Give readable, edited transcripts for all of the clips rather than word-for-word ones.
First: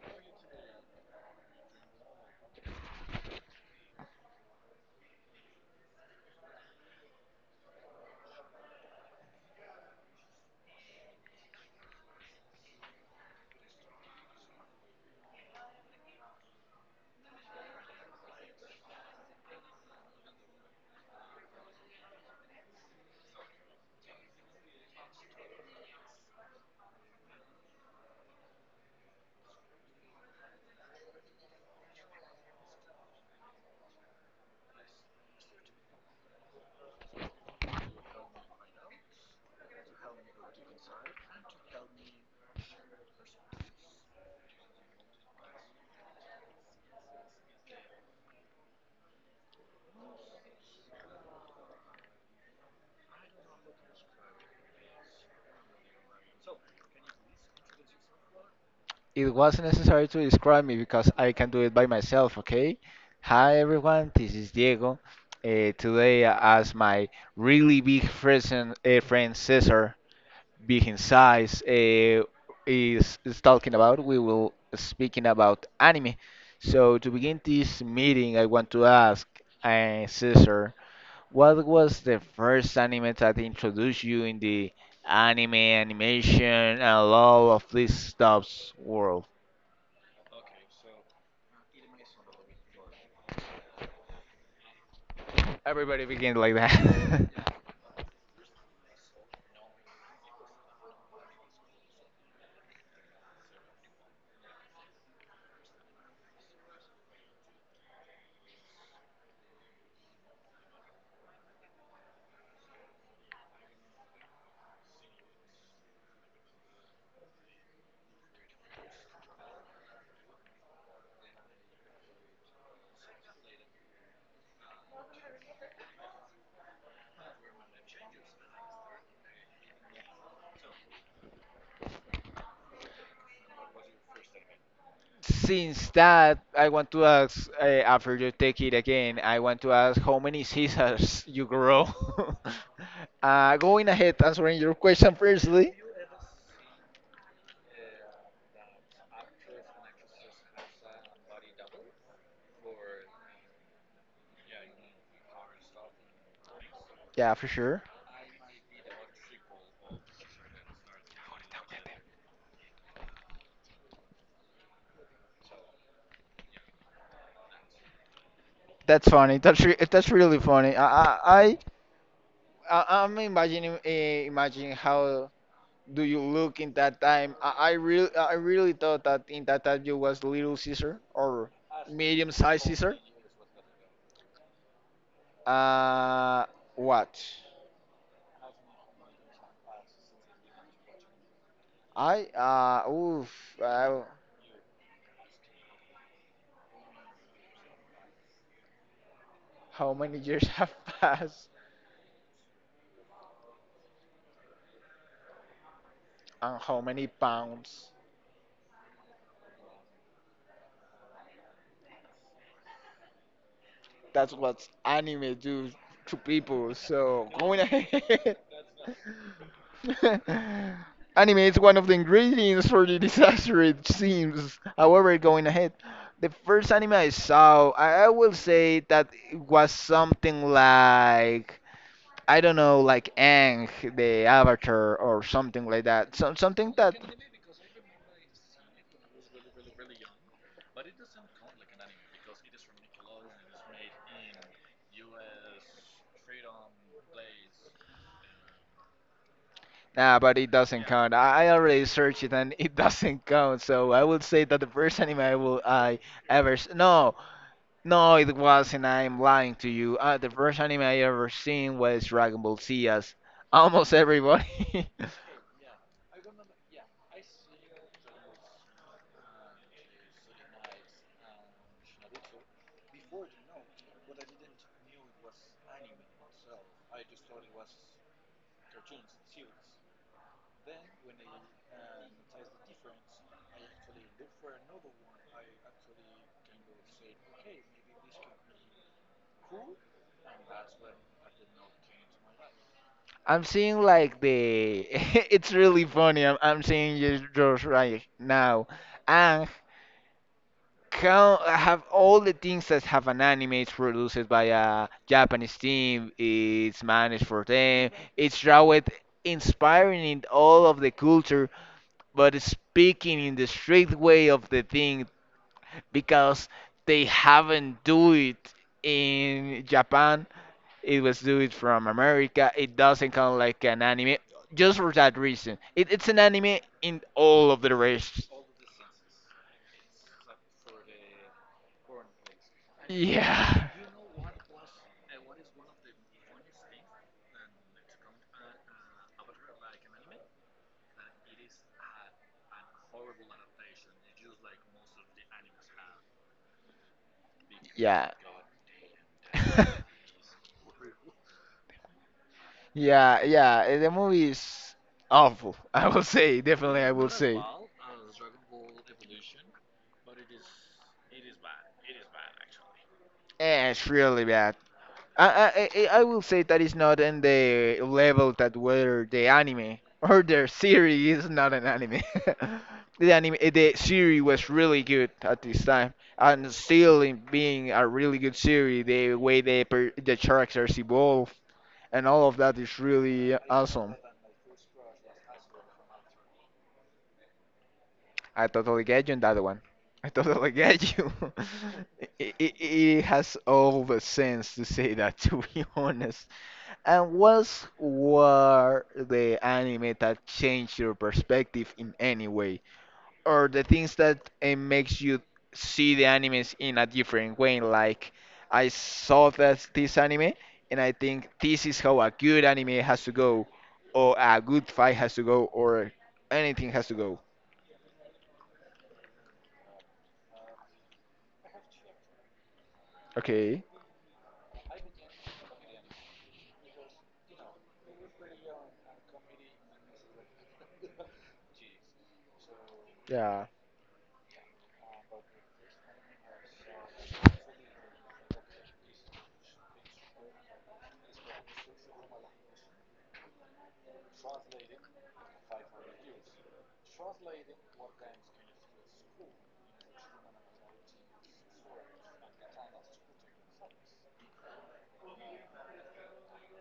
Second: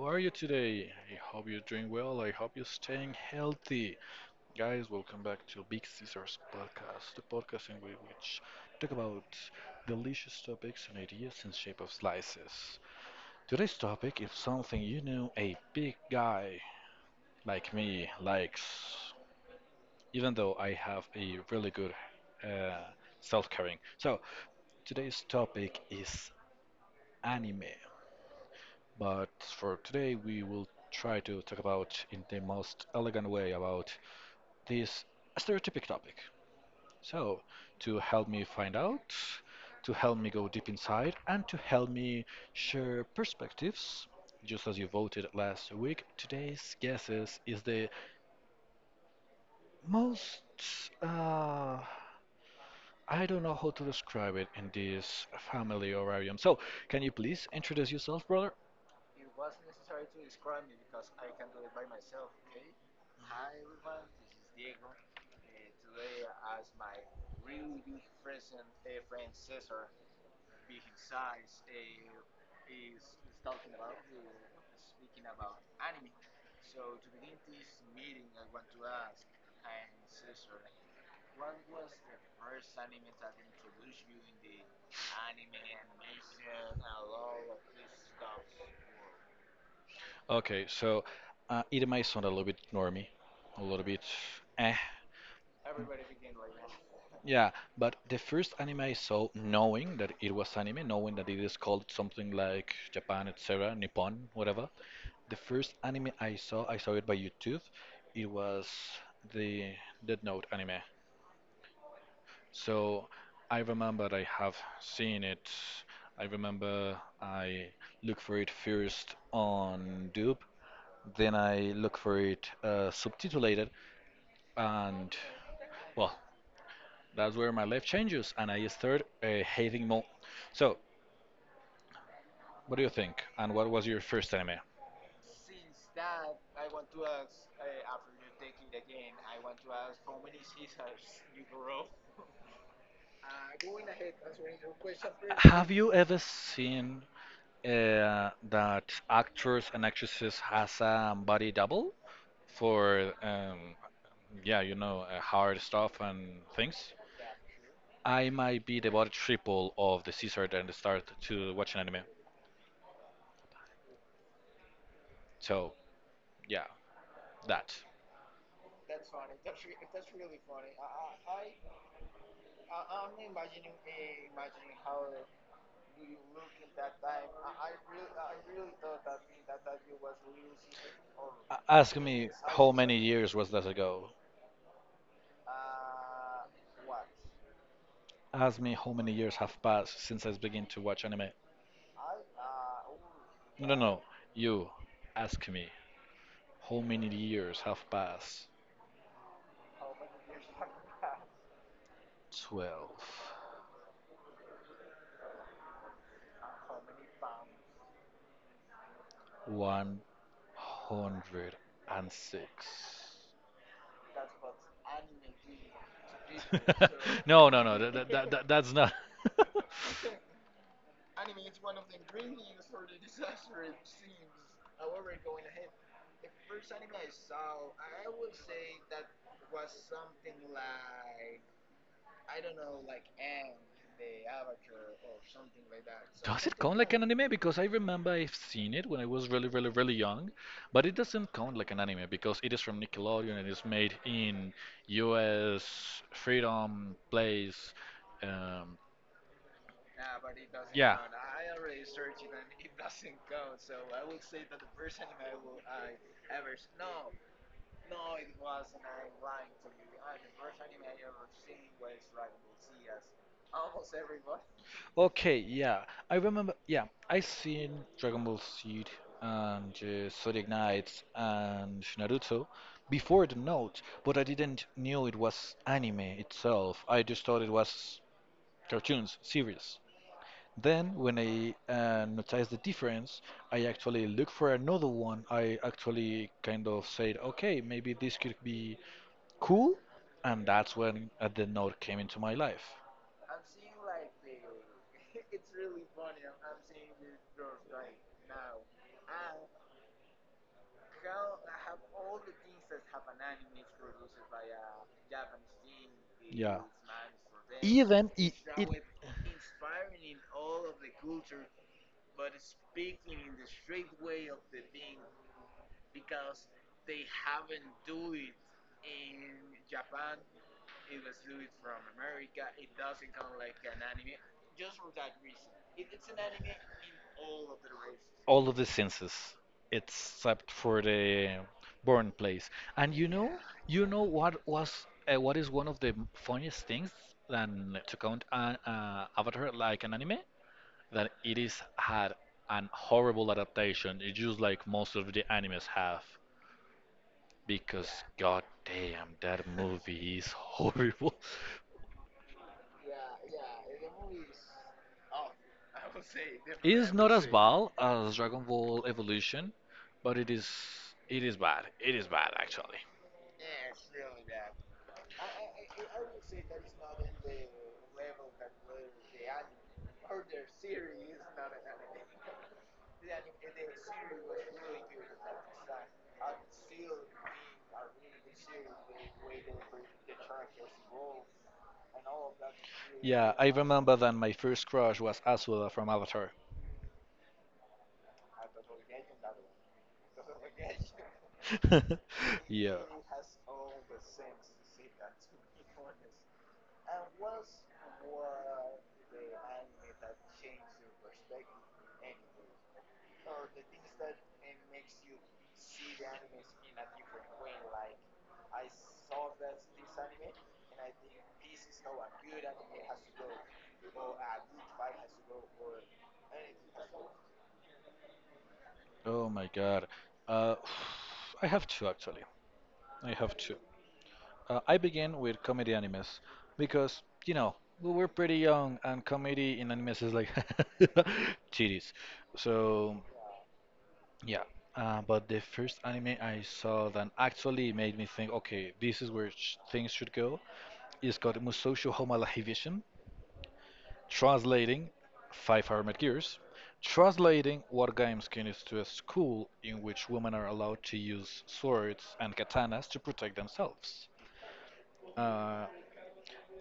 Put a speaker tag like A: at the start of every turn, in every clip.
A: How are you today? I hope you're doing well. I hope you're staying healthy. Guys, welcome back to Big Caesars Podcast, the podcast in which talk about delicious topics and ideas in shape of slices. Today's topic is something you know a big guy like me likes, even though I have a really good uh, self-caring. So, today's topic is anime. But for today, we will try to talk about, in the most elegant way, about this stereotypic topic. So, to help me find out, to help me go deep inside, and to help me share perspectives, just as you voted last week, today's guesses is the most. Uh, I don't know how to describe it in this family orarium. So, can you please introduce yourself, brother?
B: It wasn't necessary to describe me because I can do it by myself, okay? Hi everyone, this is Diego. Today, as my really big friend, friend Cesar, big in size, is talking about, we will speaking about anime. So to begin this meeting, I want to ask Cesar, what was the first anime that introduced you in the anime, animation, and all of these stuffs world?
A: Okay, so it might sound a little bit normy, a little bit eh.
B: Everybody begins like that.
A: Yeah, but the first anime I saw, knowing that it was anime, knowing that it is called something like Japan, etc., Nippon, whatever. The first anime I saw it by YouTube. It was the Death Note anime. So I remember I have seen it. I remember I looked for it first on Dub. Then I look for it subtitulated, and well, that's where my life changes, and I start hating more. So, what do you think? And what was your first anime?
B: Since that, I want to ask, after you take it again, I want to ask how many scissors you grow. Going ahead, answering your question
A: Have
B: firstly.
A: you ever seen that actors and actresses has a body double for yeah, you know, hard stuff and things?
B: Yeah, for sure.
A: I might be the body triple of the Caesar and start to watch an anime. So yeah, that.
B: That's funny. That's really funny. I'm imagining imagining how do you look in that time. I really thought that in that time you was Little Caesar or
A: Ask
B: medium
A: me
B: sized
A: how
B: Caesar.
A: many years was that ago?
B: Uh, what?
A: Ask me how many years have passed since I begin to watch anime.
B: I oof
A: No, no, no. You ask me how many years have passed.
B: How many years have passed
A: 12.
B: and how many pounds?
A: 106.
B: That's what anime do to people. So
A: No,
B: going
A: no, no. That, that,
B: ahead,
A: that, that's not.
B: anime is one of the ingredients for the disaster. It seems. However, going ahead, the first anime I saw, I will say that it was something like. I don't know, like Aang, the Avatar, or something like that. Some
A: Does it
B: something
A: count like
B: that
A: an anime? Because I remember I've seen it when I was really, really, really young, but it doesn't count like an anime because it is from Nickelodeon and it's made in U.S. Freedom Place. Um,
B: nah, but it doesn't
A: yeah.
B: count. I already searched it and it doesn't count. So I would say that the first anime I ever no no it wasn't. I'm lying to you. The first anime I ever seen was Dragon Ball Z as almost everybody.
A: Okay, yeah. I remember, yeah. I seen Dragon Ball Seed and Zodiac Knights and Naruto before the note, but I didn't knew it was anime itself. I just thought it was cartoons, series. Then, when I notice the difference, I actually look for another one. I actually kind of said, okay, maybe this could be cool. And that's when the note came into my life.
B: I'm seeing like the it's really funny. I'm seeing it just right now. Ang count have all the things that have an anime, it's produced by a Japanese team,
A: Yeah.
B: it's managed for them,
A: Even i-
B: it's drawn inspiring in all of the culture, but speaking in the straight way of the thing because they haven't do it in Japan. It was do it from America. It doesn't count like an anime just for that reason. It's an anime in all of the rest.
A: all of the senses except for the born place. And
B: Yeah.
A: you know what was what is one of the funniest things than to count an Avatar like an anime? That it is had an horrible adaptation. It's just like most of the animes have. Because
B: Yeah.
A: god damn, that movie is horrible.
B: Yeah, yeah. The movie is awful. I will say,
A: It
B: definitely
A: is
B: I
A: not
B: will
A: as
B: say.
A: bad as Dragon Ball Evolution, but it is bad. It is bad actually.
B: Eh, it's really bad. I will say that it's not in the level that where the anime or their series is not an anime. The anime, the series was really good at this time, and still in being a really good series. The way the per- The characters evolve and all of that is
A: Yeah,
B: really
A: I remember
B: awesome.
A: that my first crush was Asura from Avatar.
B: I totally get you in that one. I totally get you. It, it,
A: Yeah.
B: it has all the sense to say that, to be honest. And what's were the anime that changed your perspective in any way, or the things that makes you see the animes in a different way? Like I saw that this anime, and I think this is how a good anime has to go, or a good fight has to go, or anything has to go.
A: Oh my god. Uh, I have two actually. I have two.
B: Okay.
A: I began with comedy animes because, you know, we were pretty young and comedy in animes is like titties. So, yeah. But the first anime I saw that actually made me think, okay, this is where sh things should go. It's called Musosho Homa la Hivishin, translating Five Armored Gears, translating War Games is to a school in which women are allowed to use swords and katanas to protect themselves. Uh,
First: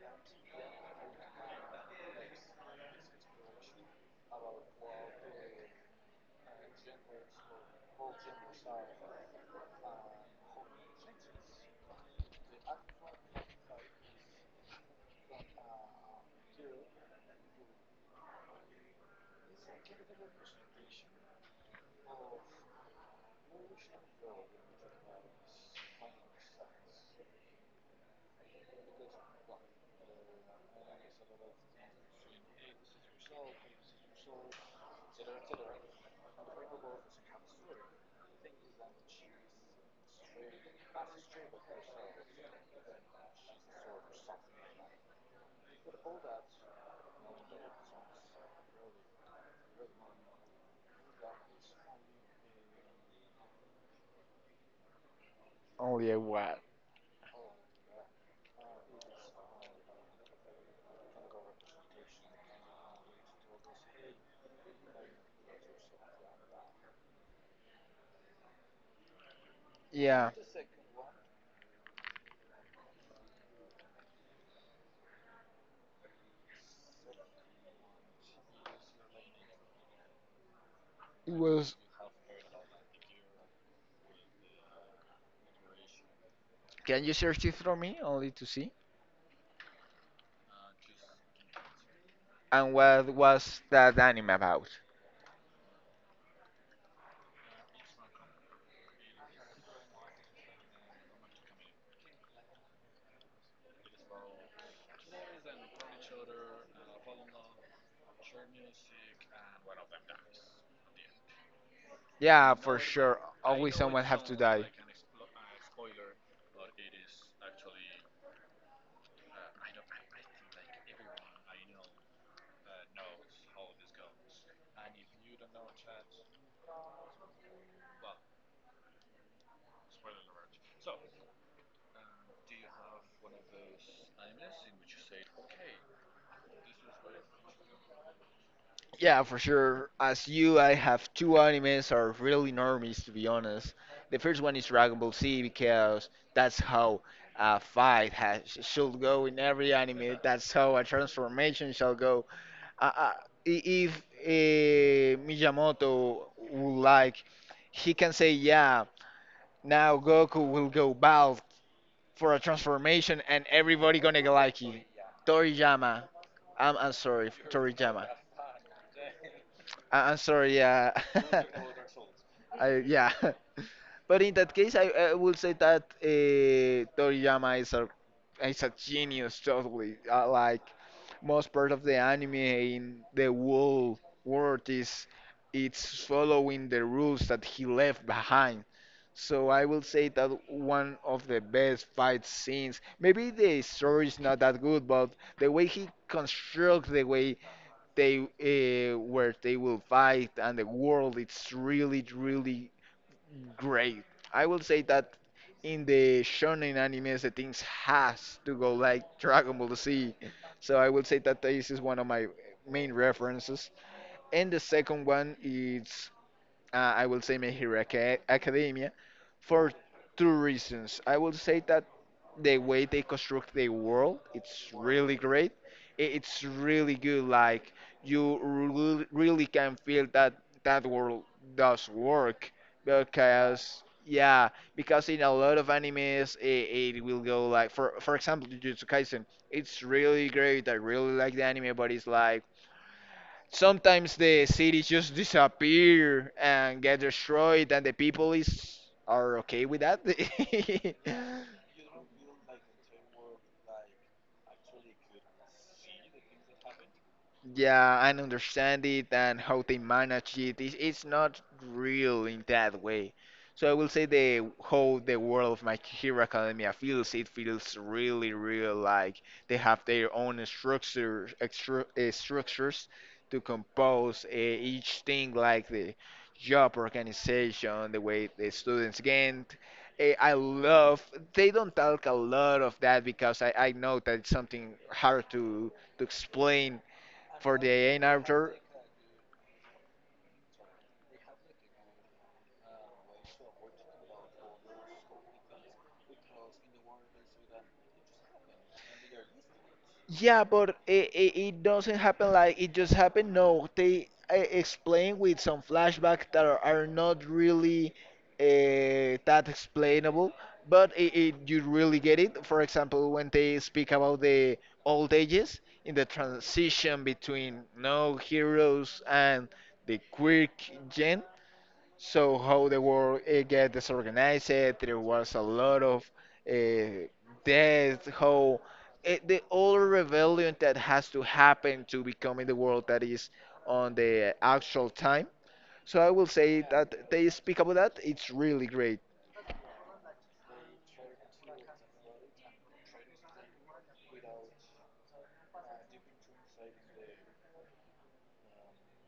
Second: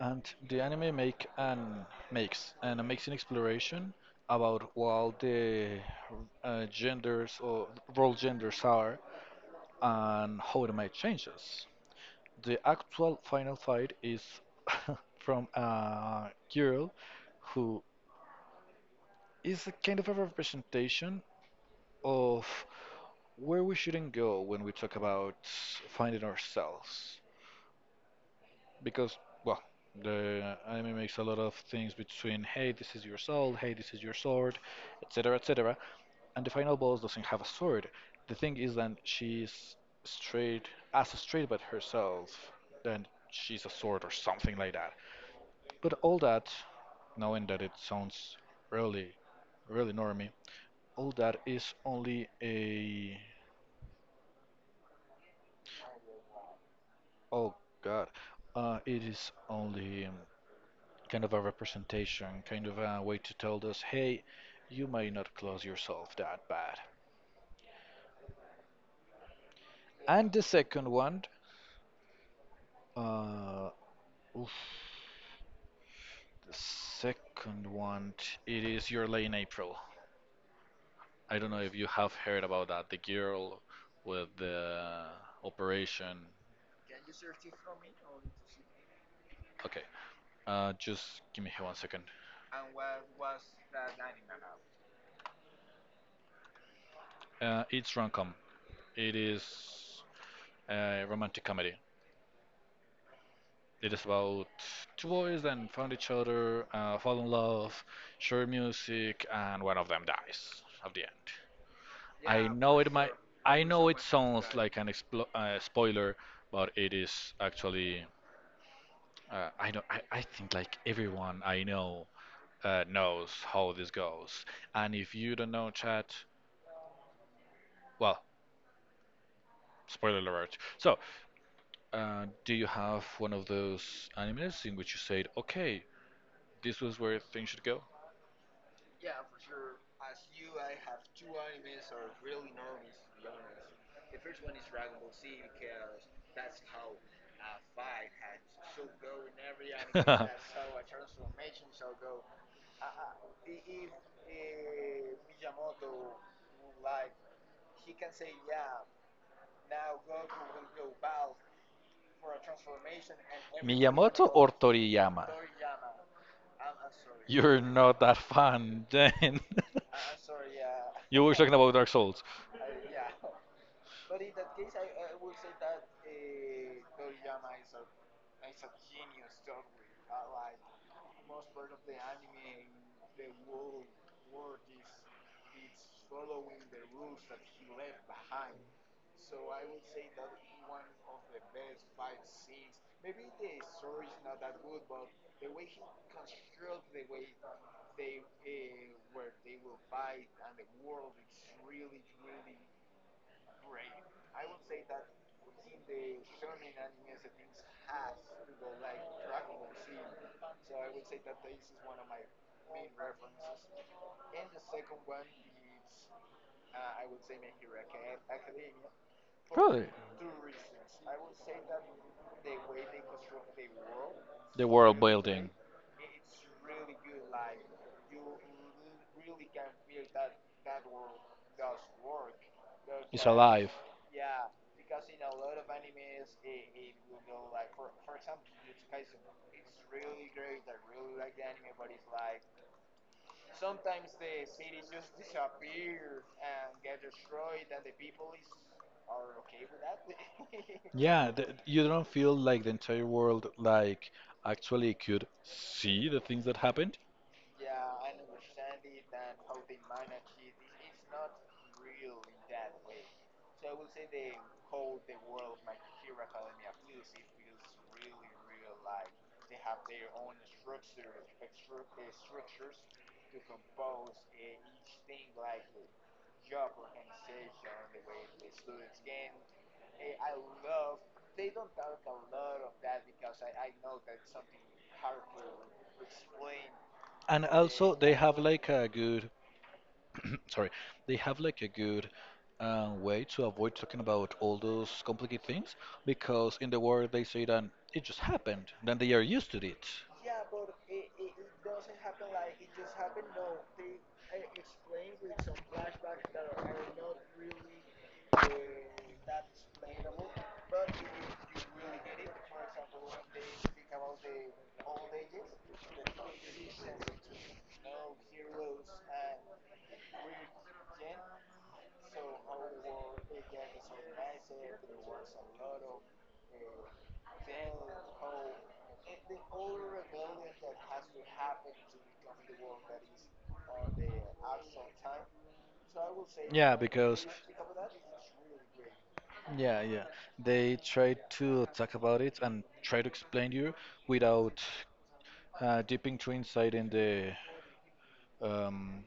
A: And the anime make an makes an amazing exploration about what the genders or role genders are and how it might change us. The actual final fight is from a girl who is a kind of a representation of where we shouldn't go when we talk about finding ourselves. Because well, the anime makes a lot of things between, hey, this is your soul, hey, this is your sword, etc., etc., and the final boss doesn't have a sword. The thing is that she's straight, as straight but herself, then she's a sword or something like that. But all that, knowing that it sounds really, really normie, all that is only a
B: Only a what?
A: oh god, it is only kind of a representation, kind of a way to tell us, hey, you may not close yourself that bad.
B: Yeah.
A: And the second one, uh, oof, the second one, it is Your Lay in April.
B: It
A: I don't know if
B: was.
A: you have heard about that. The girl with the operation.
B: Can you search it for me only to see?
A: Okay, just give me here 1 second.
B: And what was that anime about?
A: It's rom-com. It is a romantic comedy. It is about two boys that found each other, fall in love, share music, and one of them dies at the end. I
B: Yeah,
A: know
B: for
A: it might,
B: sure.
A: I
B: Always
A: know it
B: someone have to
A: sounds
B: die.
A: like an explo spoiler, but it is actually, I know, I think like everyone I know knows how this goes. And if you don't know, chat, well, spoiler alert. So, do you have one of those animes in which you said, okay, this was where things should go?
B: Yeah, for sure. As you, I have two animes are really normies to be honest. The first one is Dragon Ball Z because that's how a fight has, should go in every anime. That's how a transformation shall go uh, uh, I- if Miyamoto would like, he can say, yeah, now Goku will go bald for a transformation, and everybody
A: Miyamoto
B: gonna go
A: or
B: like him.
A: Toriyama?
B: Toriyama, I'm sorry,
A: You're not
B: Toriyama.
A: that fan, then.
B: I, I'm sorry, yeah.
A: You were talking about Dark Souls.
B: I, yeah. But in that case, I will say that Toriyama is a genius totally. Like most part of the anime in the whole world is it's following the rules that he left behind. So I will say that one of the best fight scenes. Maybe the story is not that good, but the way he constructs the way they where they will fight and the world, it's really really great. I will say that in the shonen animes, the things has to go like Dragon Ball Z. So I will say that this is one of my main references. And the second one is I will say My Hero Academia for
A: Really?
B: two reasons. I will say that the way they construct the world
A: The
B: it's
A: world
B: really
A: building
B: great. It's really good, like you really can feel that that world does work
A: is alive.
B: because yeah, because in a lot of animes it will go like for example Jujutsu Kaisen, it's really great, I really like the anime, but it's like sometimes the cities just disappear and get destroyed and the people is are okay with that.
A: Yeah, th you don't feel like the entire world like actually could see the things that happened.
B: Yeah, I understand it and how they manage it. It's not real in that way. So I will say the how the world of My Hero Academia feels. It feels really real, like they have their own structures, extru structures to compose each thing, like the job organization, the way the students gain. Eh, I love. They don't talk a lot of that because I know that it's something hard to explain
A: And
B: for the
A: also
B: A and
A: they have
B: Arthur.
A: like a good sorry, they have like a good way to avoid talking about all those complicated things because in the world they say that it just happened, then they are used to it.
B: Yeah, but it doesn't happen like it just happened. No, they explain with some flashbacks that are not really that explainable, but you really get it. For example, when they speak about the old ages in the transition between no heroes and the quirk gen, so how the world it get disorganized, there was a lot of uh, death, how it, the all rebellion that has to happen to becoming the world that is on the actual time. So I will say
A: Yeah,
B: that
A: because
B: they speak about that. It's really great.
A: yeah, yeah, they try to talk about it and try to explain you without dipping too inside in the um,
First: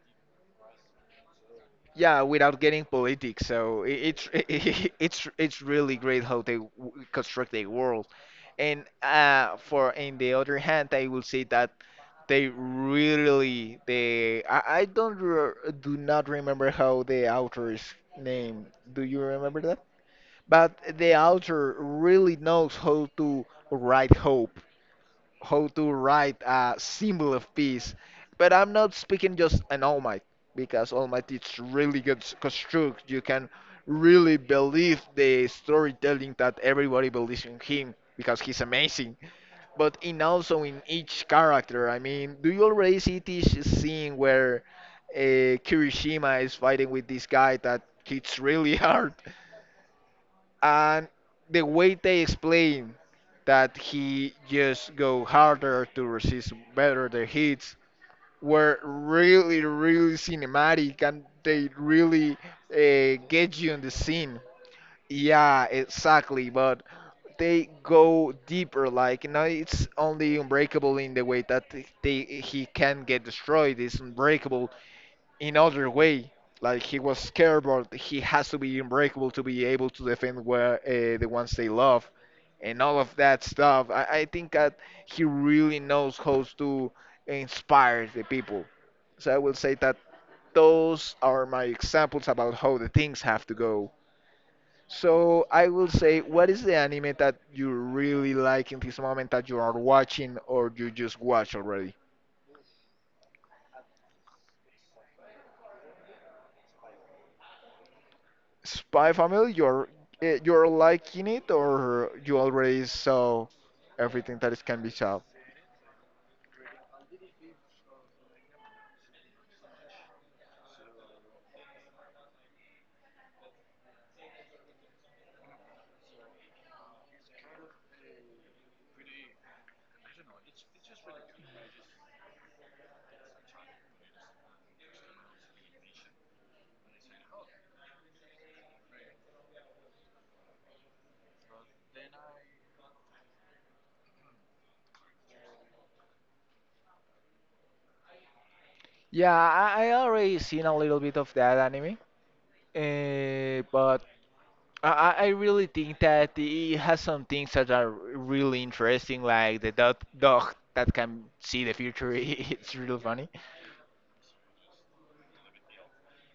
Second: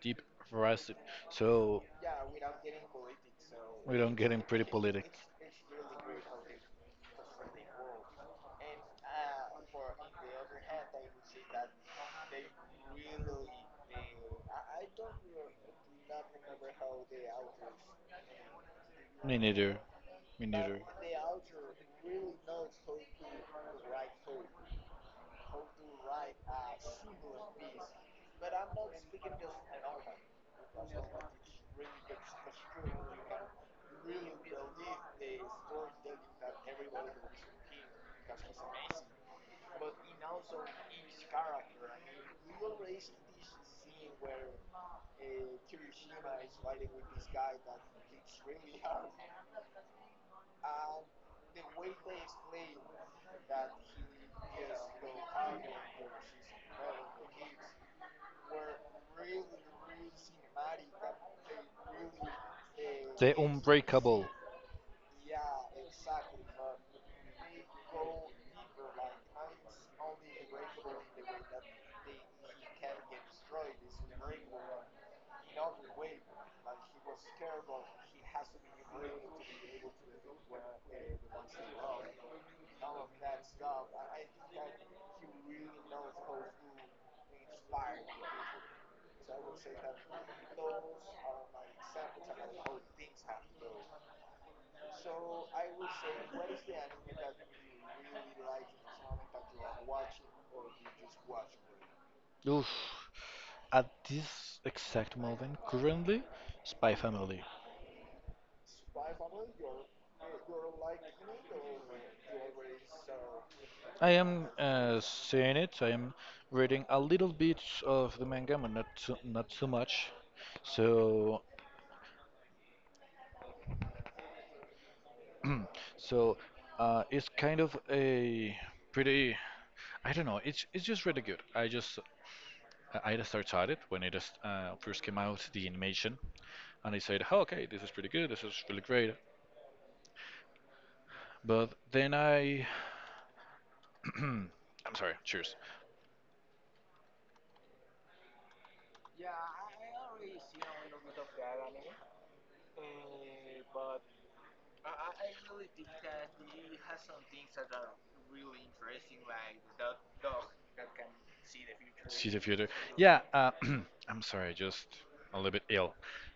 A: deep rest. So
B: Yeah, without getting politics. So
A: we don't
B: it's
A: get in pretty politic.
B: it's really great how they construct the world. And for in the other hand, I will say that they really they I don't re- do not remember how the author's name. Do you
A: Me
B: remember
A: neither.
B: that?
A: Me
B: But
A: neither.
B: the author really knows how to write hope, how to write a symbol of peace. But I'm not speaking just an All Might, because All Might is really good construct. You can really believe the storytelling that everybody believes in him because he's amazing. But in also in each character, I mean, do you already see this scene where Kirishima is fighting with this guy that hits really hard? And the way they explain that he just go harder to resist better the hits were really really cinematic and they really
A: The
B: get you in the
A: Unbreakable.
B: scene. Yeah exactly, but they go deeper, like you know it's only unbreakable in the way that he can get destroyed, it's unbreakable in other way. Like he was scared, but he has to be unbreakable to be able to defend where the ones they love, and all of that stuff. I think that he really knows how to inspire the people. So I will say that those are my examples about how the things have to go. So I will say, what is the anime that you really like in this moment that you are watching or you just watch already?
A: Oof. At this exact moment, currently, Spy Family.
B: Spy Family, you're you're liking it, or you already saw
A: I
B: everything
A: am
B: that is can be saw?
A: seeing it. I am reading a little bit of the manga, but not too, not too much. So, so it's kind of a pretty. I don't know. It's just really good. I just started it when it just first came out, the animation, and I said, oh, okay, this is pretty good. This is really great. But then I I'm sorry. Cheers.
B: Yeah, I already seen a little bit of that anime, but I really think that it has some things that are really interesting, like the dog that can see the future.
A: See the future.
B: It's real
A: Yeah.
B: funny.
A: I'm sorry. Just a little bit ill.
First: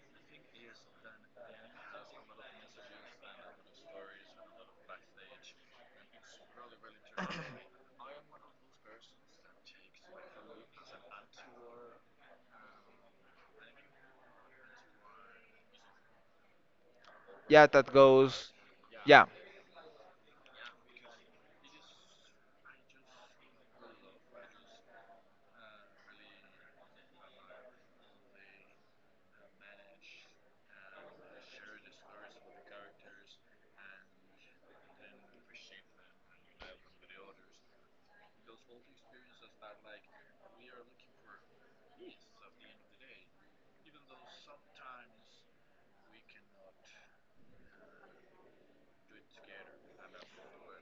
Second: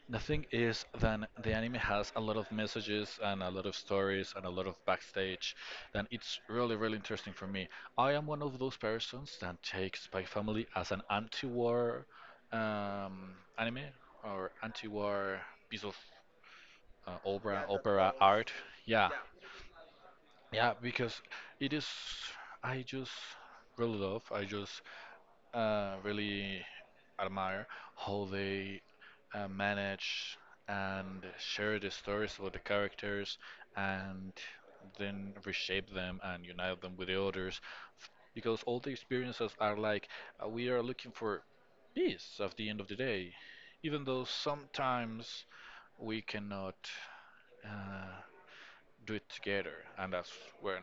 A: The thing is that the anime has a lot of messages and a lot of stories and a lot of backstage, and it's really, really interesting for me. I am one of those persons that takes Spy Family as an anti-war anime or anti-war piece of
B: Yeah, that
A: opera
B: goes.
A: art. Yeah,
B: Yeah.
A: yeah, because it is, I just really love, I just really admire how they manage and share the stories about the characters and then reshape them and unite them with the others. Because all the experiences are like, we are looking for peace at the end of the day, even though sometimes we cannot. Uh, do it together, and that's when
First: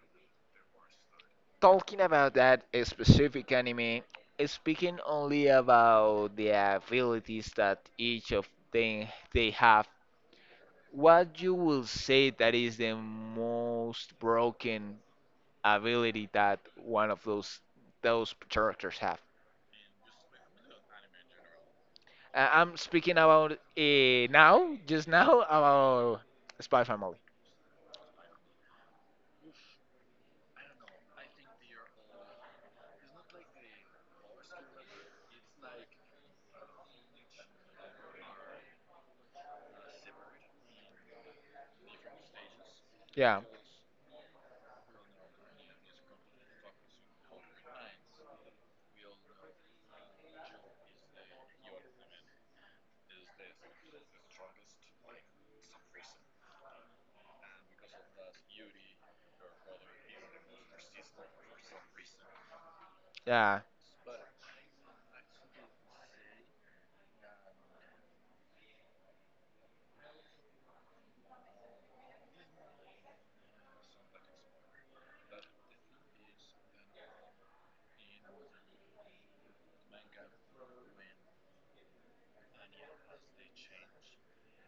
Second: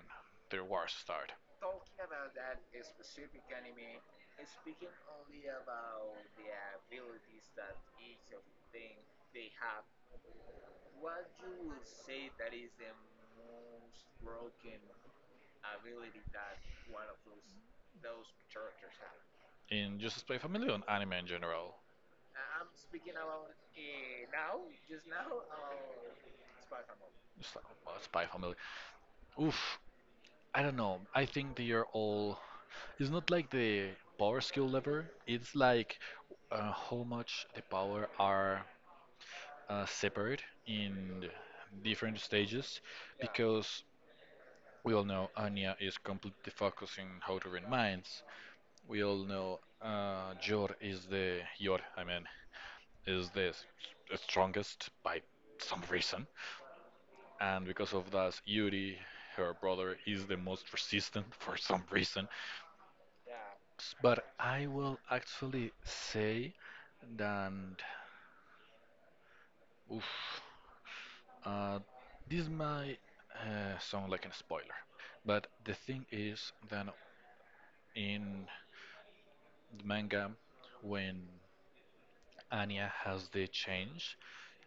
A: their wars start.
B: Talking about that specific anime, speaking only about the abilities that each of them they have, what you will say that is the most broken ability that one of those characters have?
A: In just Spy Family on anime in general,
B: I'm speaking about now, just now about Spy Family.
A: just like, well, Spy Family. Oof, I don't know. I think they are all. It's not like the power skill level. It's like how much the power are separate in different stages,
B: Yeah,
A: because we all know Anya is completely focusing how to read minds. We all know Jor, I mean, is the strongest by some reason. And because of that, Yuri, her brother, is the most resistant for some reason.
B: yeah.
A: But I will actually say that oof, uh, this might sound like a spoiler. But the thing is that in the manga, when Anya has the change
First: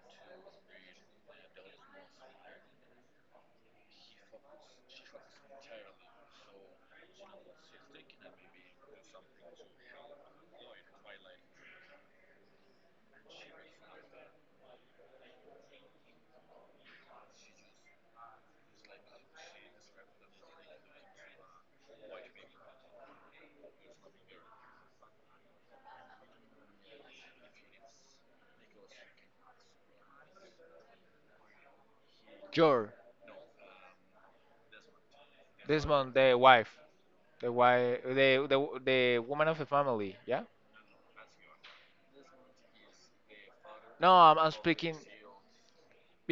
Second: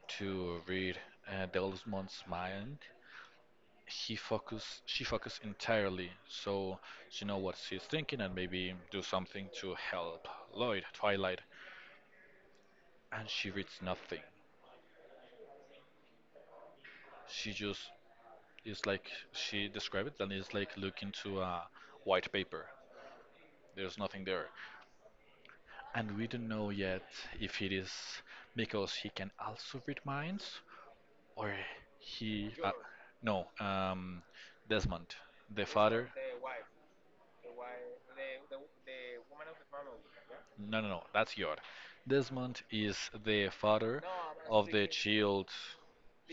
A: to read Delmond's mind, he focus she focus entirely so she know what she's thinking and maybe do something to help Lloyd, Twilight, and she reads nothing. She just is like she described it and is like looking to a white paper. There's nothing there. And we don't know yet if it is because he can also read minds or he
B: Jor,
A: no, Desmond, the father.
B: Desmond, the wife, the woman of the family. Yeah?
A: No, no, no. That's your. Desmond is the father
B: No, I'm
A: of the
B: speaking
A: child.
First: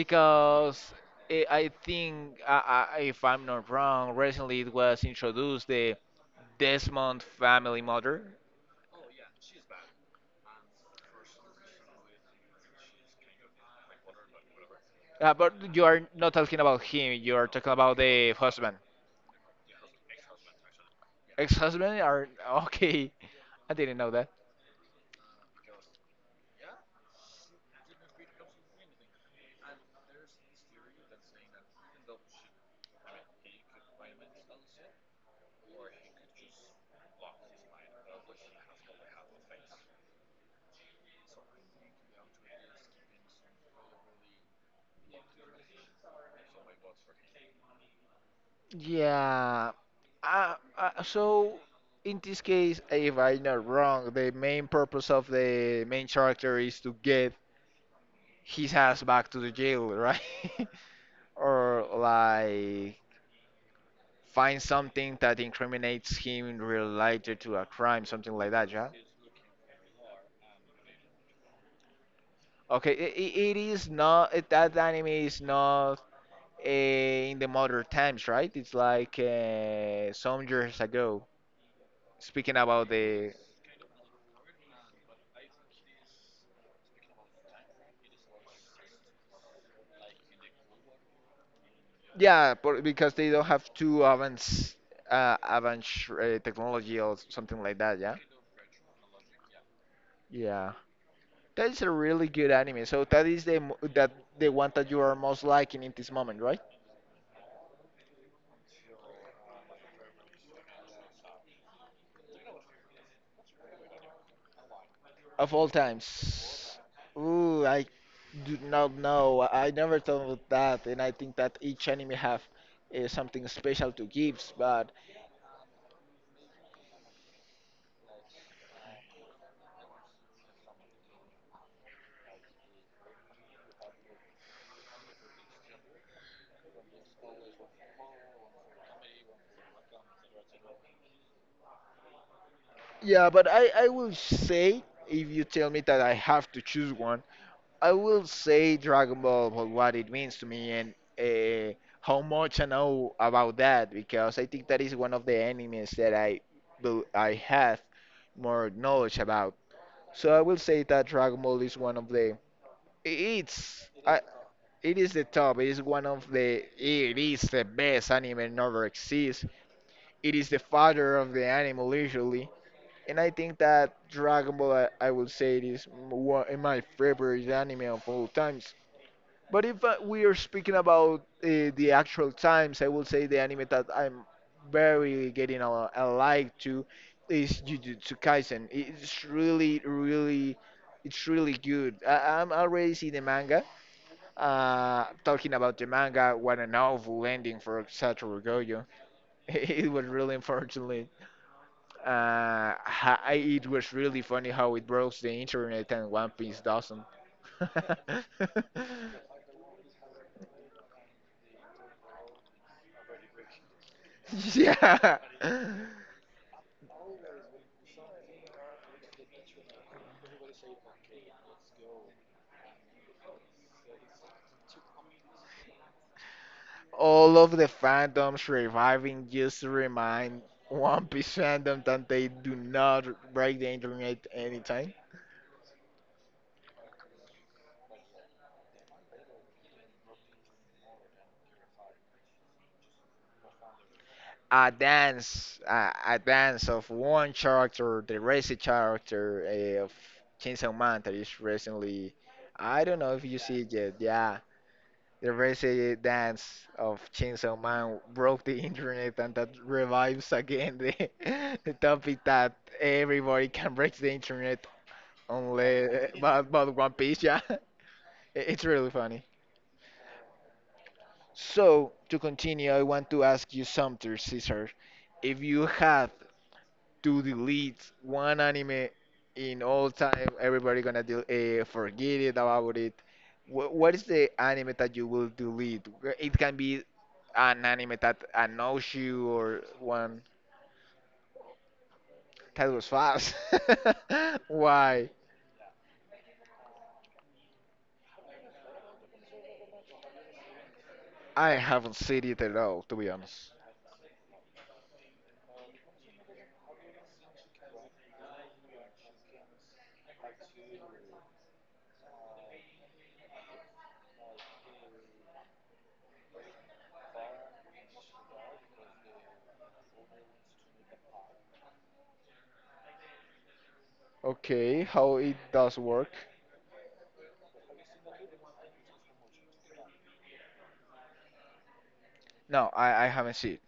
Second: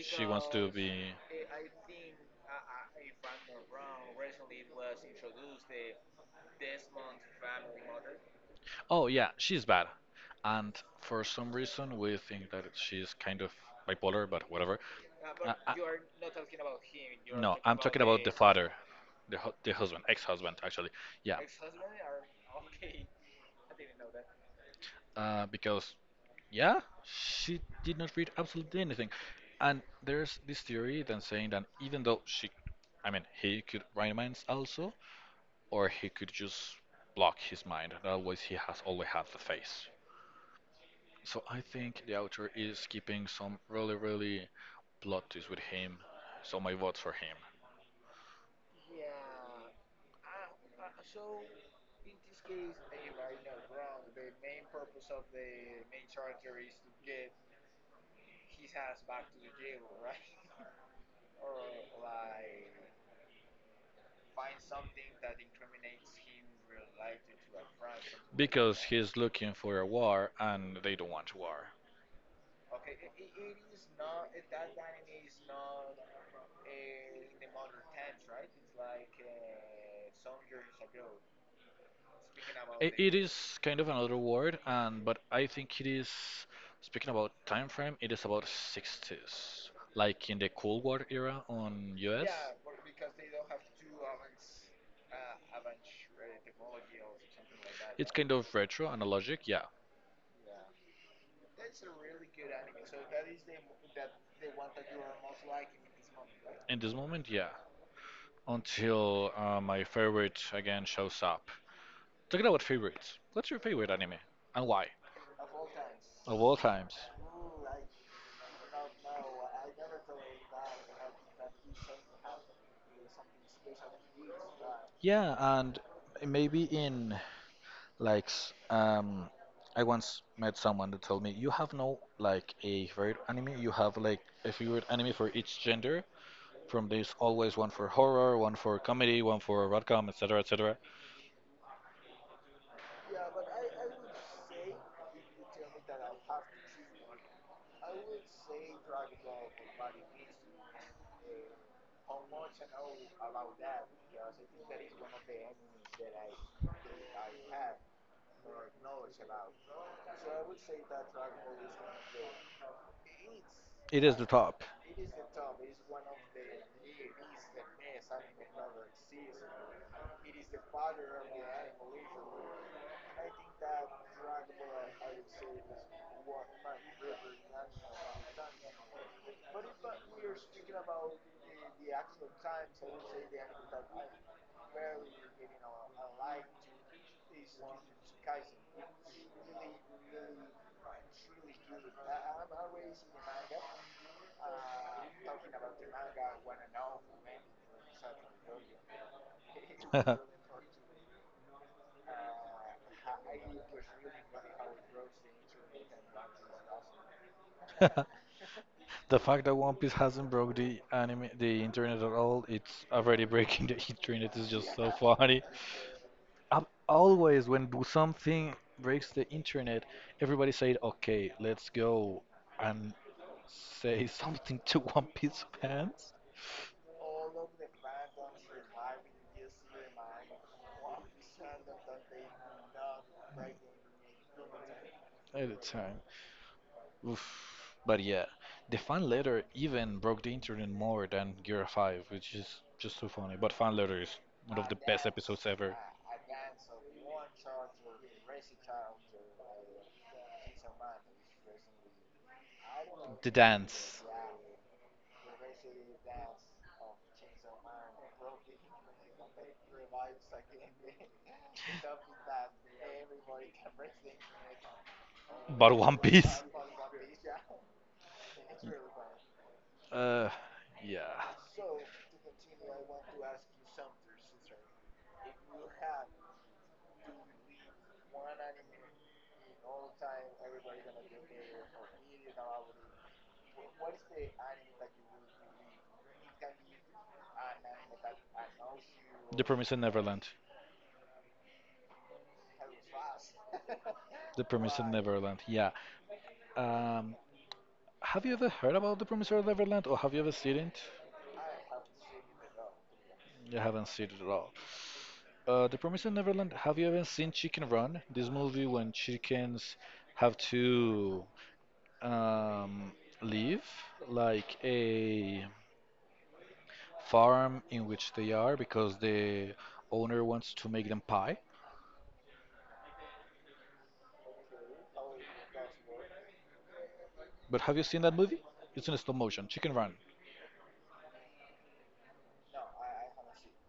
A: She wants to be.
B: I think, if I'm not wrong, recently it was introduced the Desmond family mother.
A: Oh yeah, she's bad. And for some reason, we think that she's kind of bipolar, but whatever.
B: But
A: I- I-
B: you are not talking about him, you are
A: no,
B: talking
A: I'm
B: about
A: talking about
B: the
A: the father,
B: husband.
A: the the husband, ex-husband actually. Yeah.
B: Ex-husband are okay. I didn't know that.
A: Because yeah, she did not read absolutely anything. And there's this theory then saying that even though she, I mean, he could write minds also, or he could just block his mind. Otherwise, he has only had the face. So I think the author is keeping some really, really plot twists with him. So my vote's for him
B: Yeah. So in this case, if I'm not wrong, the main purpose of the main character is to get his ass back to the jail, right? Or like find something that incriminates him related to a crime, something like that,
A: because
B: yeah?
A: he's looking for a war and they don't want war.
B: Okay, it is not, it, that anime is not in the modern times, right? It's like some years ago. Speaking about
A: I- It is
B: the,
A: kind of another word, and but I think it is speaking about time frame. It is about 60s, like in the Cold War era on US.
B: yeah, but because they don't have too advanced, advanced technology or something like that,
A: It's
B: yeah?
A: kind of retro, analogic, yeah.
B: Yeah. That is a really good anime. So that is the one that you are most liking in this moment, right?
A: In this moment, yeah. Until my favorite again shows up. Talking about favorites, what's your favorite anime and why?
B: Of all
A: Of all
B: times.
A: times.
B: I do not know. I never thought of that, and I think that each anime have something special to give. But
A: Yeah, and maybe in like, I once met someone that told me you have no like a favorite anime. You have like a favorite anime for each gender. From this, always one for horror, one for comedy, one for rom-com, etc., etc.
B: yeah, but I will say if you tell me that I have to choose one, I will say Dragon Ball for what it means to me and uh, how much I know about that because I think that is one of the animes that I I have more knowledge about. So I will say that Dragon Ball is one of the It's
A: It is
B: I
A: the top.
B: it is the top. It is one of the. It is the best anime never exists. It is the father of the anime usually, and I think that Dragon Ball, I would say, it is one of my favorite anime of all times. But if we are speaking about the actual times, I will say the anime that I'm very getting a like to is Jujutsu Kaisen. It's really good. I'm already see the manga talking about the manga, what a novel ending for Satoru Gojo. It was really unfortunate. It was really funny how it broke the internet and One Piece doesn't.
A: The fact that One Piece hasn't broke the internet at all, it's already breaking the internet is just so
B: Yeah.
A: funny. Always when something breaks the internet, everybody said, "Okay, let's go and say something to one piece of hands
B: All of the fandoms reviving just to remind One Piece fandom that they do not break the internet anytime.
A: at a time." Oof. But yeah, the fan letter even broke the internet more than Gear 5, which is just so funny. But fan letter is one of
B: A
A: the best episodes
B: dance
A: ever.
B: a dance of one character the racy character of Chainsaw Man that is recently I don't know if
A: The
B: you see it yet,
A: dance.
B: yeah, the racy dance of Chainsaw Man broke the internet and that revives again the, the topic that everybody can break the internet
A: But One
B: unless
A: Piece?
B: but One Piece, yeah. It- it's really funny,
A: Uh, yeah.
B: so to continue I want to ask you something, Cesar, if you had to delete one anime in all time, everybody gonna forget it about it. What is the anime that you will delete? It can be an anime that annoys you
A: The
B: or
A: Promised
B: one
A: Neverland.
B: that was fast.
A: The Promised
B: Why?
A: Neverland, yeah. Um, Have you ever heard about The Promised Neverland or have you ever seen it?
B: I haven't seen it at all, to be honest.
A: You haven't seen it at all. The Promised Neverland, have you ever seen Chicken Run? This movie when chickens have to um, leave like a farm in which they are because the owner wants to make them pie.
B: Okay, how it does work?
A: But have you seen that movie? It's in stop motion. Chicken Run.
B: No, I haven't seen it.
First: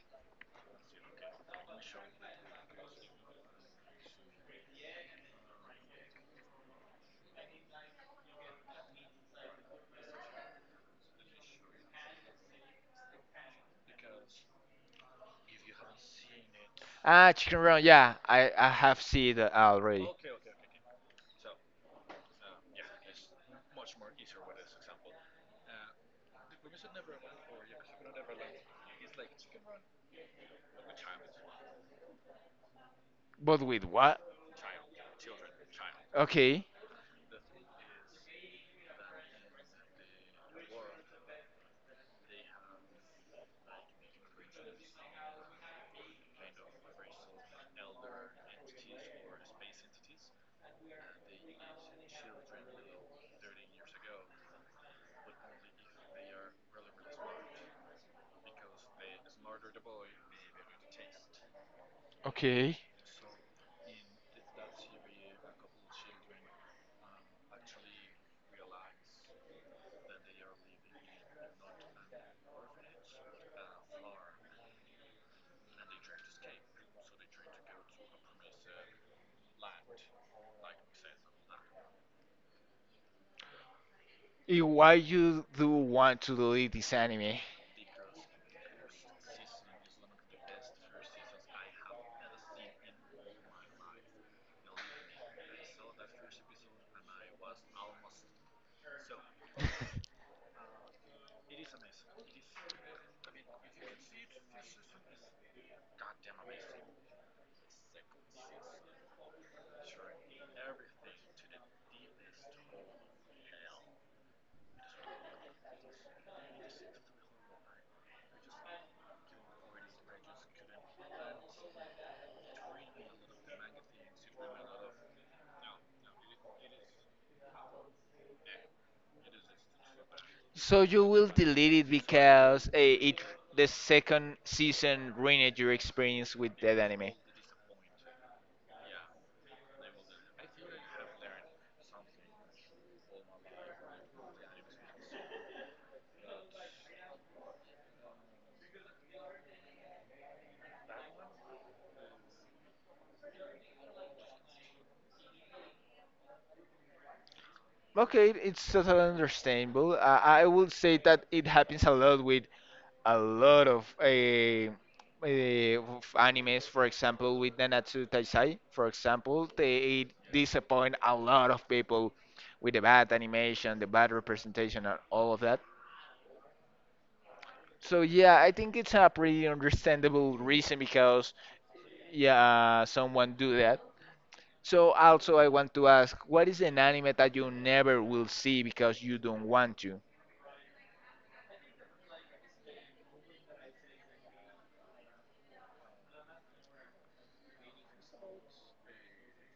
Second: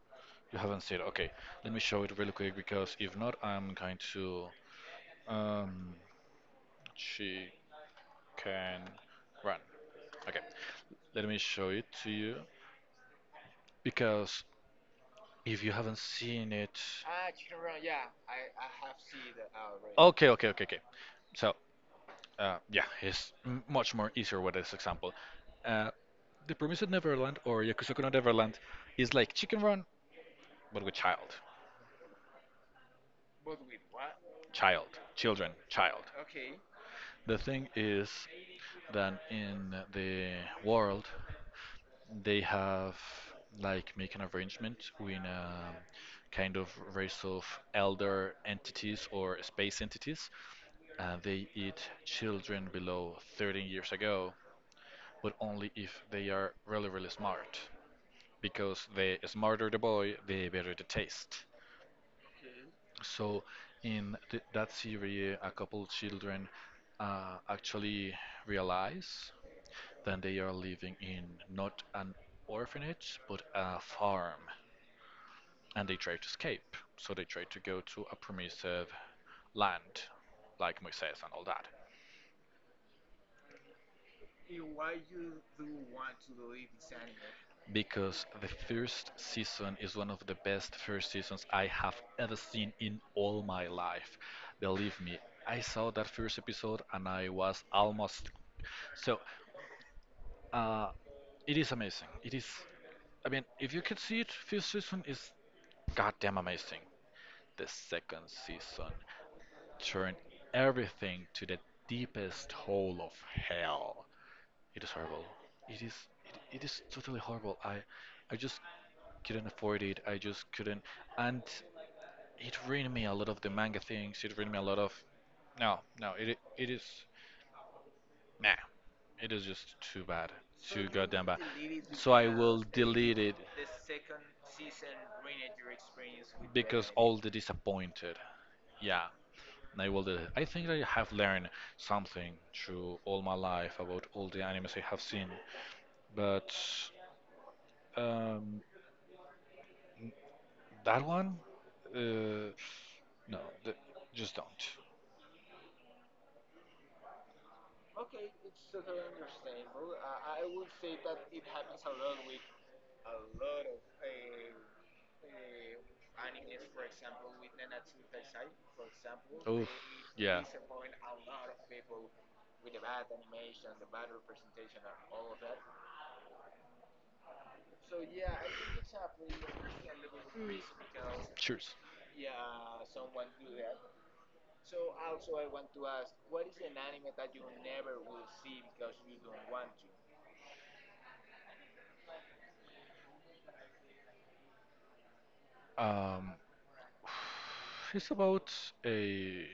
A: You haven't seen it. Okay, let me show it really quick because if not, I'm going to um, Chicken Run. Okay. Let me show it to you because if you haven't seen it,
B: Ah, Chicken Run, yeah, I have seen it already.
A: okay, okay, okay, okay. So, yeah, it's much more easier with this example. Uh, the Promised Neverland or Yakusoku no Neverland is like Chicken Run, but with child,
B: But with what?
A: child, children, child.
B: Okay,
A: The thing is that in the world they have like make an arrangement with kind of race of elder entities or space entities. They eat children below 13 years ago, but only if they are really really smart, because the smarter the boy, the better the taste.
B: okay.
A: So in th that series, a couple children actually realize that they are living in not an orphanage but a farm and they try to escape. So they try to go to a permissive land, like Moises and all that.
B: And why you do want to delete this anime?
A: Because the first season is one of the best first seasons I have ever seen in all my life. Believe me, I saw that first episode and I was almost. So, uh, it is amazing. It is. I mean, if you could see it, first season is goddamn amazing. The second season turned everything to the deepest hole of hell. It is horrible. It is it is totally horrible. I just couldn't afford it. I just couldn't and it ruined me a lot of the manga things. It ruined me a lot of no, no, it is nah. It is just too bad.
B: So
A: Too
B: you
A: goddamn
B: will
A: bad.
B: delete it
A: So I will
B: because
A: delete
B: it
A: it
B: the second season ruined your experience with that
A: because
B: anime.
A: all the disappointed. Yeah, I will delete it. I think I have learned something through all my life about all the animes I have seen. But Um, that one? Uh, no, just don't.
B: Okay, it's totally understandable. I would say that it happens a lot with a lot of animes. For example, with Nanatsu Taisai, for example,
A: Oof,
B: they
A: yeah.
B: disappoint a lot of people with the bad animation, the bad representation, and all of that. So yeah, I think it's a pretty understandable reason because
A: Cheers.
B: yeah, someone do that. So also I want to ask, what is an anime that you never will see because you don't want to?
A: Um, it's about a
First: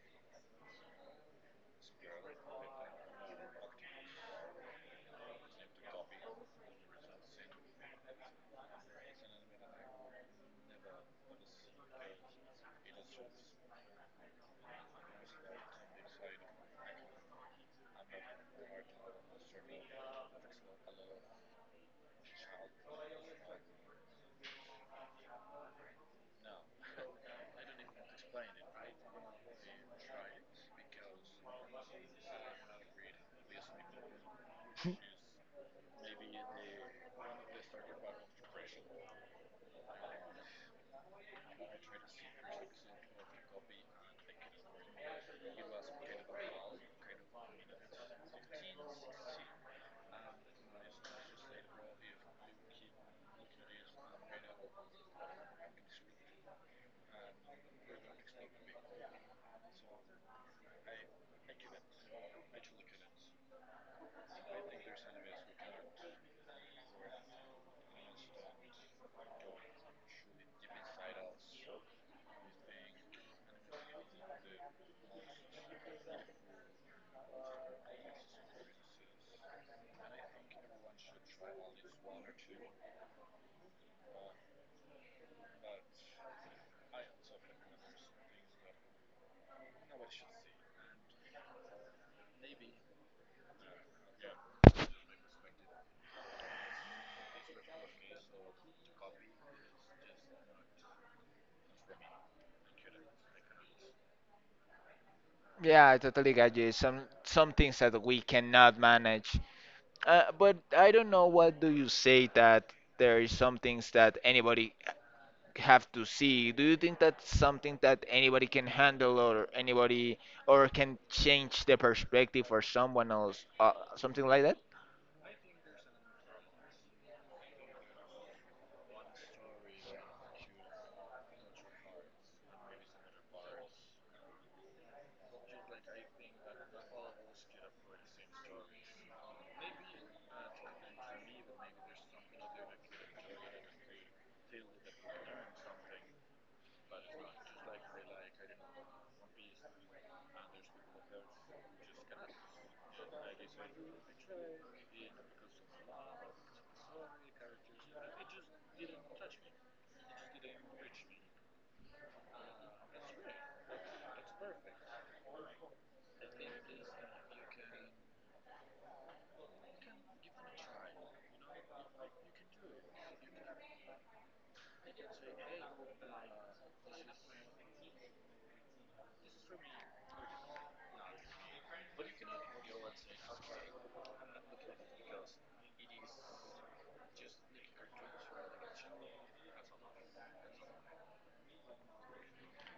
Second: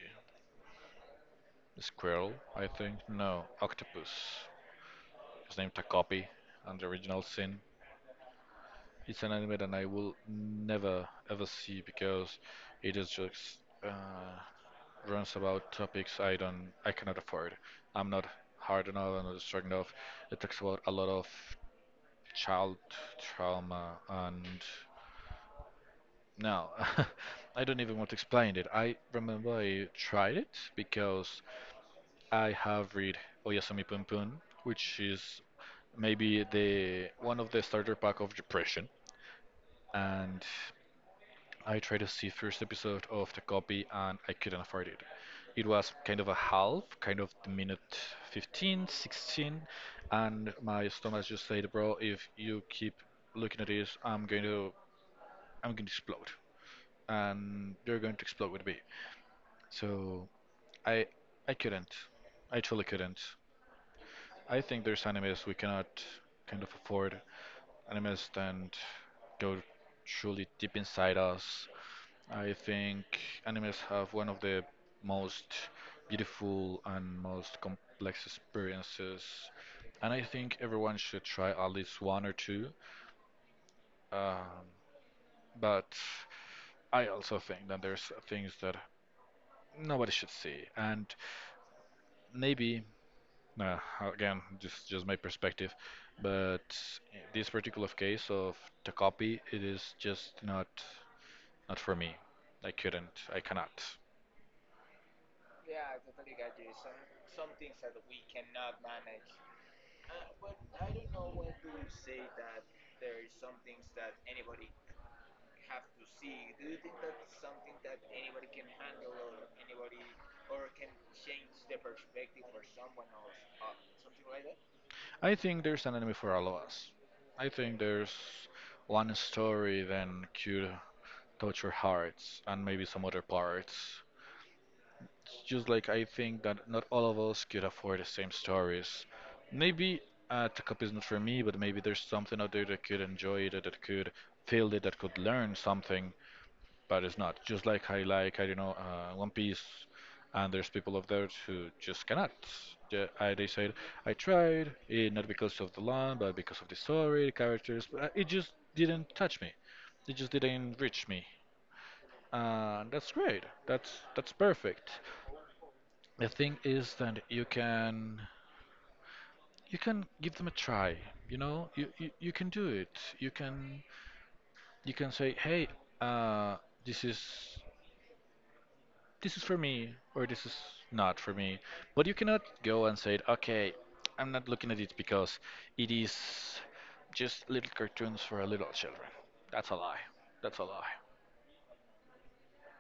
A: squirrel, I think. No, octopus. It's named Takopi on the original sin. It's an anime that I will never ever see because it is just uh, runs about topics I cannot afford. I'm not hard enough, I'm not strong enough. It talks about a lot of child trauma and no, I don't even want to explain it. I remember I tried it because I have read Oyasumi Punpun, which is maybe the one of the starter pack of depression, and I tried to see first episode of the copy and I couldn't afford it. It was kind of a half, kind of the minute 15, 16, and my stomach just said, "Bro, if you keep looking at this, I'm going to explode, and you're going to explode with me." So I, I couldn't. I truly couldn't. I think there's animes we cannot kind of afford. Animes that go truly deep inside us. I think animes have one of the most beautiful and most complex experiences, and I think everyone should try at least one or two. Um, but I also think that there's things that nobody should see, and maybe uh, again, just my perspective, but this particular case of Takopi, it is just not not for me. I couldn't. I cannot.
B: Yeah, I totally got you. Some things that we cannot manage. But I don't know what do you say that there is some things that anybody have to see. Do you think that's something that anybody can handle or anybody or can change the perspective for someone else, something like that?
A: I think there's an enemy for all of us. I think there's one story that could touch our hearts and maybe some other parts. It's just like I think that not all of us could afford the same stories. Maybe the cup is not for me, but maybe there's something out there that could enjoy it, that could feel it, that could learn something but it's not. Just like, I don't know, One Piece, and there's people out there who just cannot. Yeah, they said, I tried, not because of the land, but because of the story, the characters, but it just didn't touch me. It just didn't reach me. And that's great. That's perfect. The thing is that you can give them a try. You know, you can do it. You can say, hey, uh, this is this is for me or this is not for me. But you cannot go and say, okay, I'm not looking at it because it is just little cartoons for little children. That's a lie. That's a lie.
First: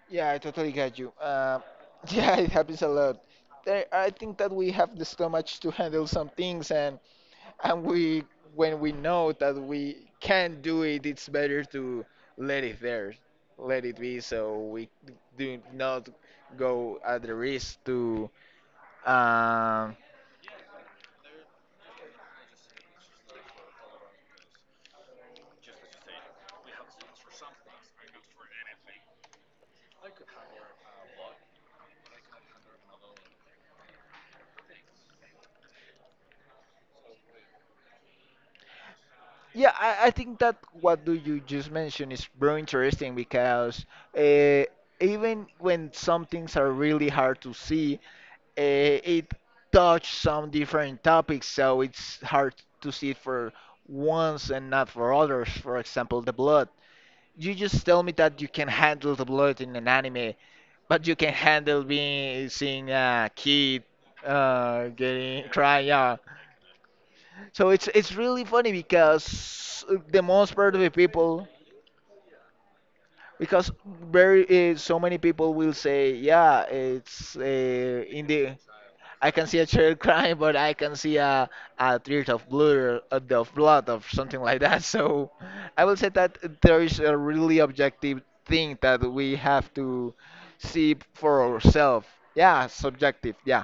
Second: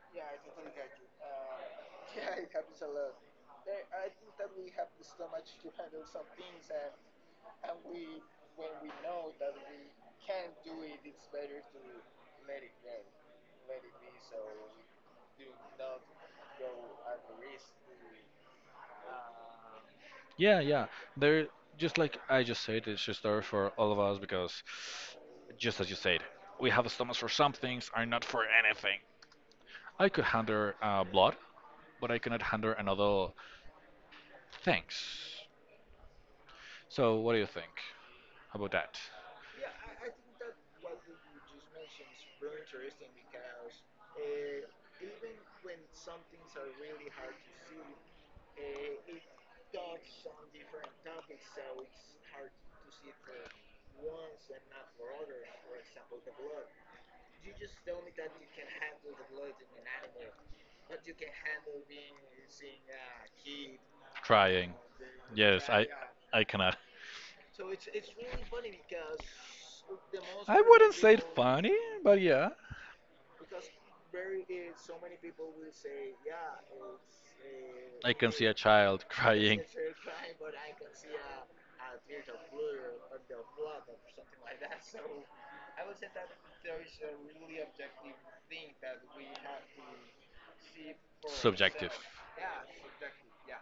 B: Yeah, I totally get you. Yeah, it happens a lot. There, I think that we have the stomach to handle some things, and we when we know that we can do it, it's better to let it there, let it be, so we do not go at the risk to. Um,
A: Yeah, yeah. They're just like I just said, it's just there for all of us because, just as you said, we have stomachs for some things and not for anything. I could handle blood, but I cannot handle another things. So, what do you think about that?
B: yeah, I think that what do you just mentioned is very interesting because uh, even when some things are really hard to see, it touched some different topics, so it's hard to see it for ones and not for others. For example, the blood. You just tell me that you can handle the blood in an anime, but you can handle being seeing a kid
A: Trying.
B: getting
A: Yes,
B: crying out.
A: I cannot.
B: So it's really funny because the most
A: I
B: part of the
A: wouldn't say it
B: people.
A: funny, but yeah.
B: Because very so many people will say, yeah, it's
A: I
B: in
A: can see a
B: the
A: child
B: I can see
A: crying.
B: a child crying, but I can see a tears of blood, of blood, of something like that. So I will say that there is a really objective thing that we have to see
A: For
B: for
A: subjective. So
B: ourselves. Yeah, subjective. Yeah.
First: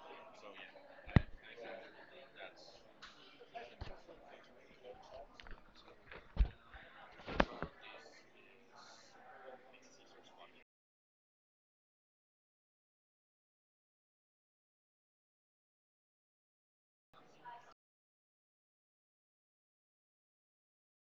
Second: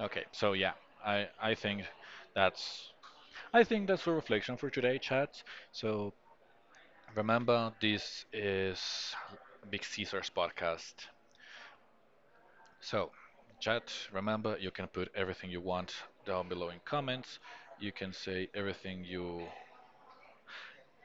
A: okay, so yeah, I think that's I think that's a reflection for today, chat. So remember, this is Big Caesar's podcast. So, chat, remember you can put everything you want down below in comments. You can say everything you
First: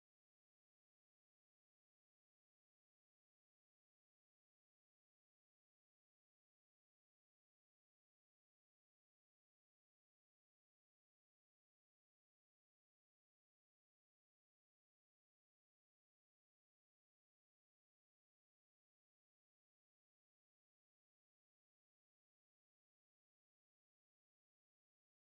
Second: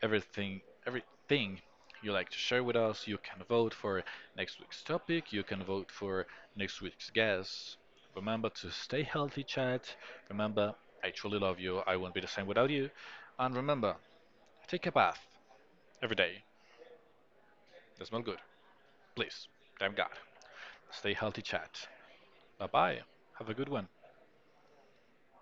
A: everything everything you like to share with us. You can vote for next week's topic. You can vote for next week's guest. Remember to stay healthy, chat. Remember, I truly love you. I won't be the same without you. And remember, take a bath every day. They smell good. Please. Damn God. Stay healthy, chat. Bye bye. Have a good one.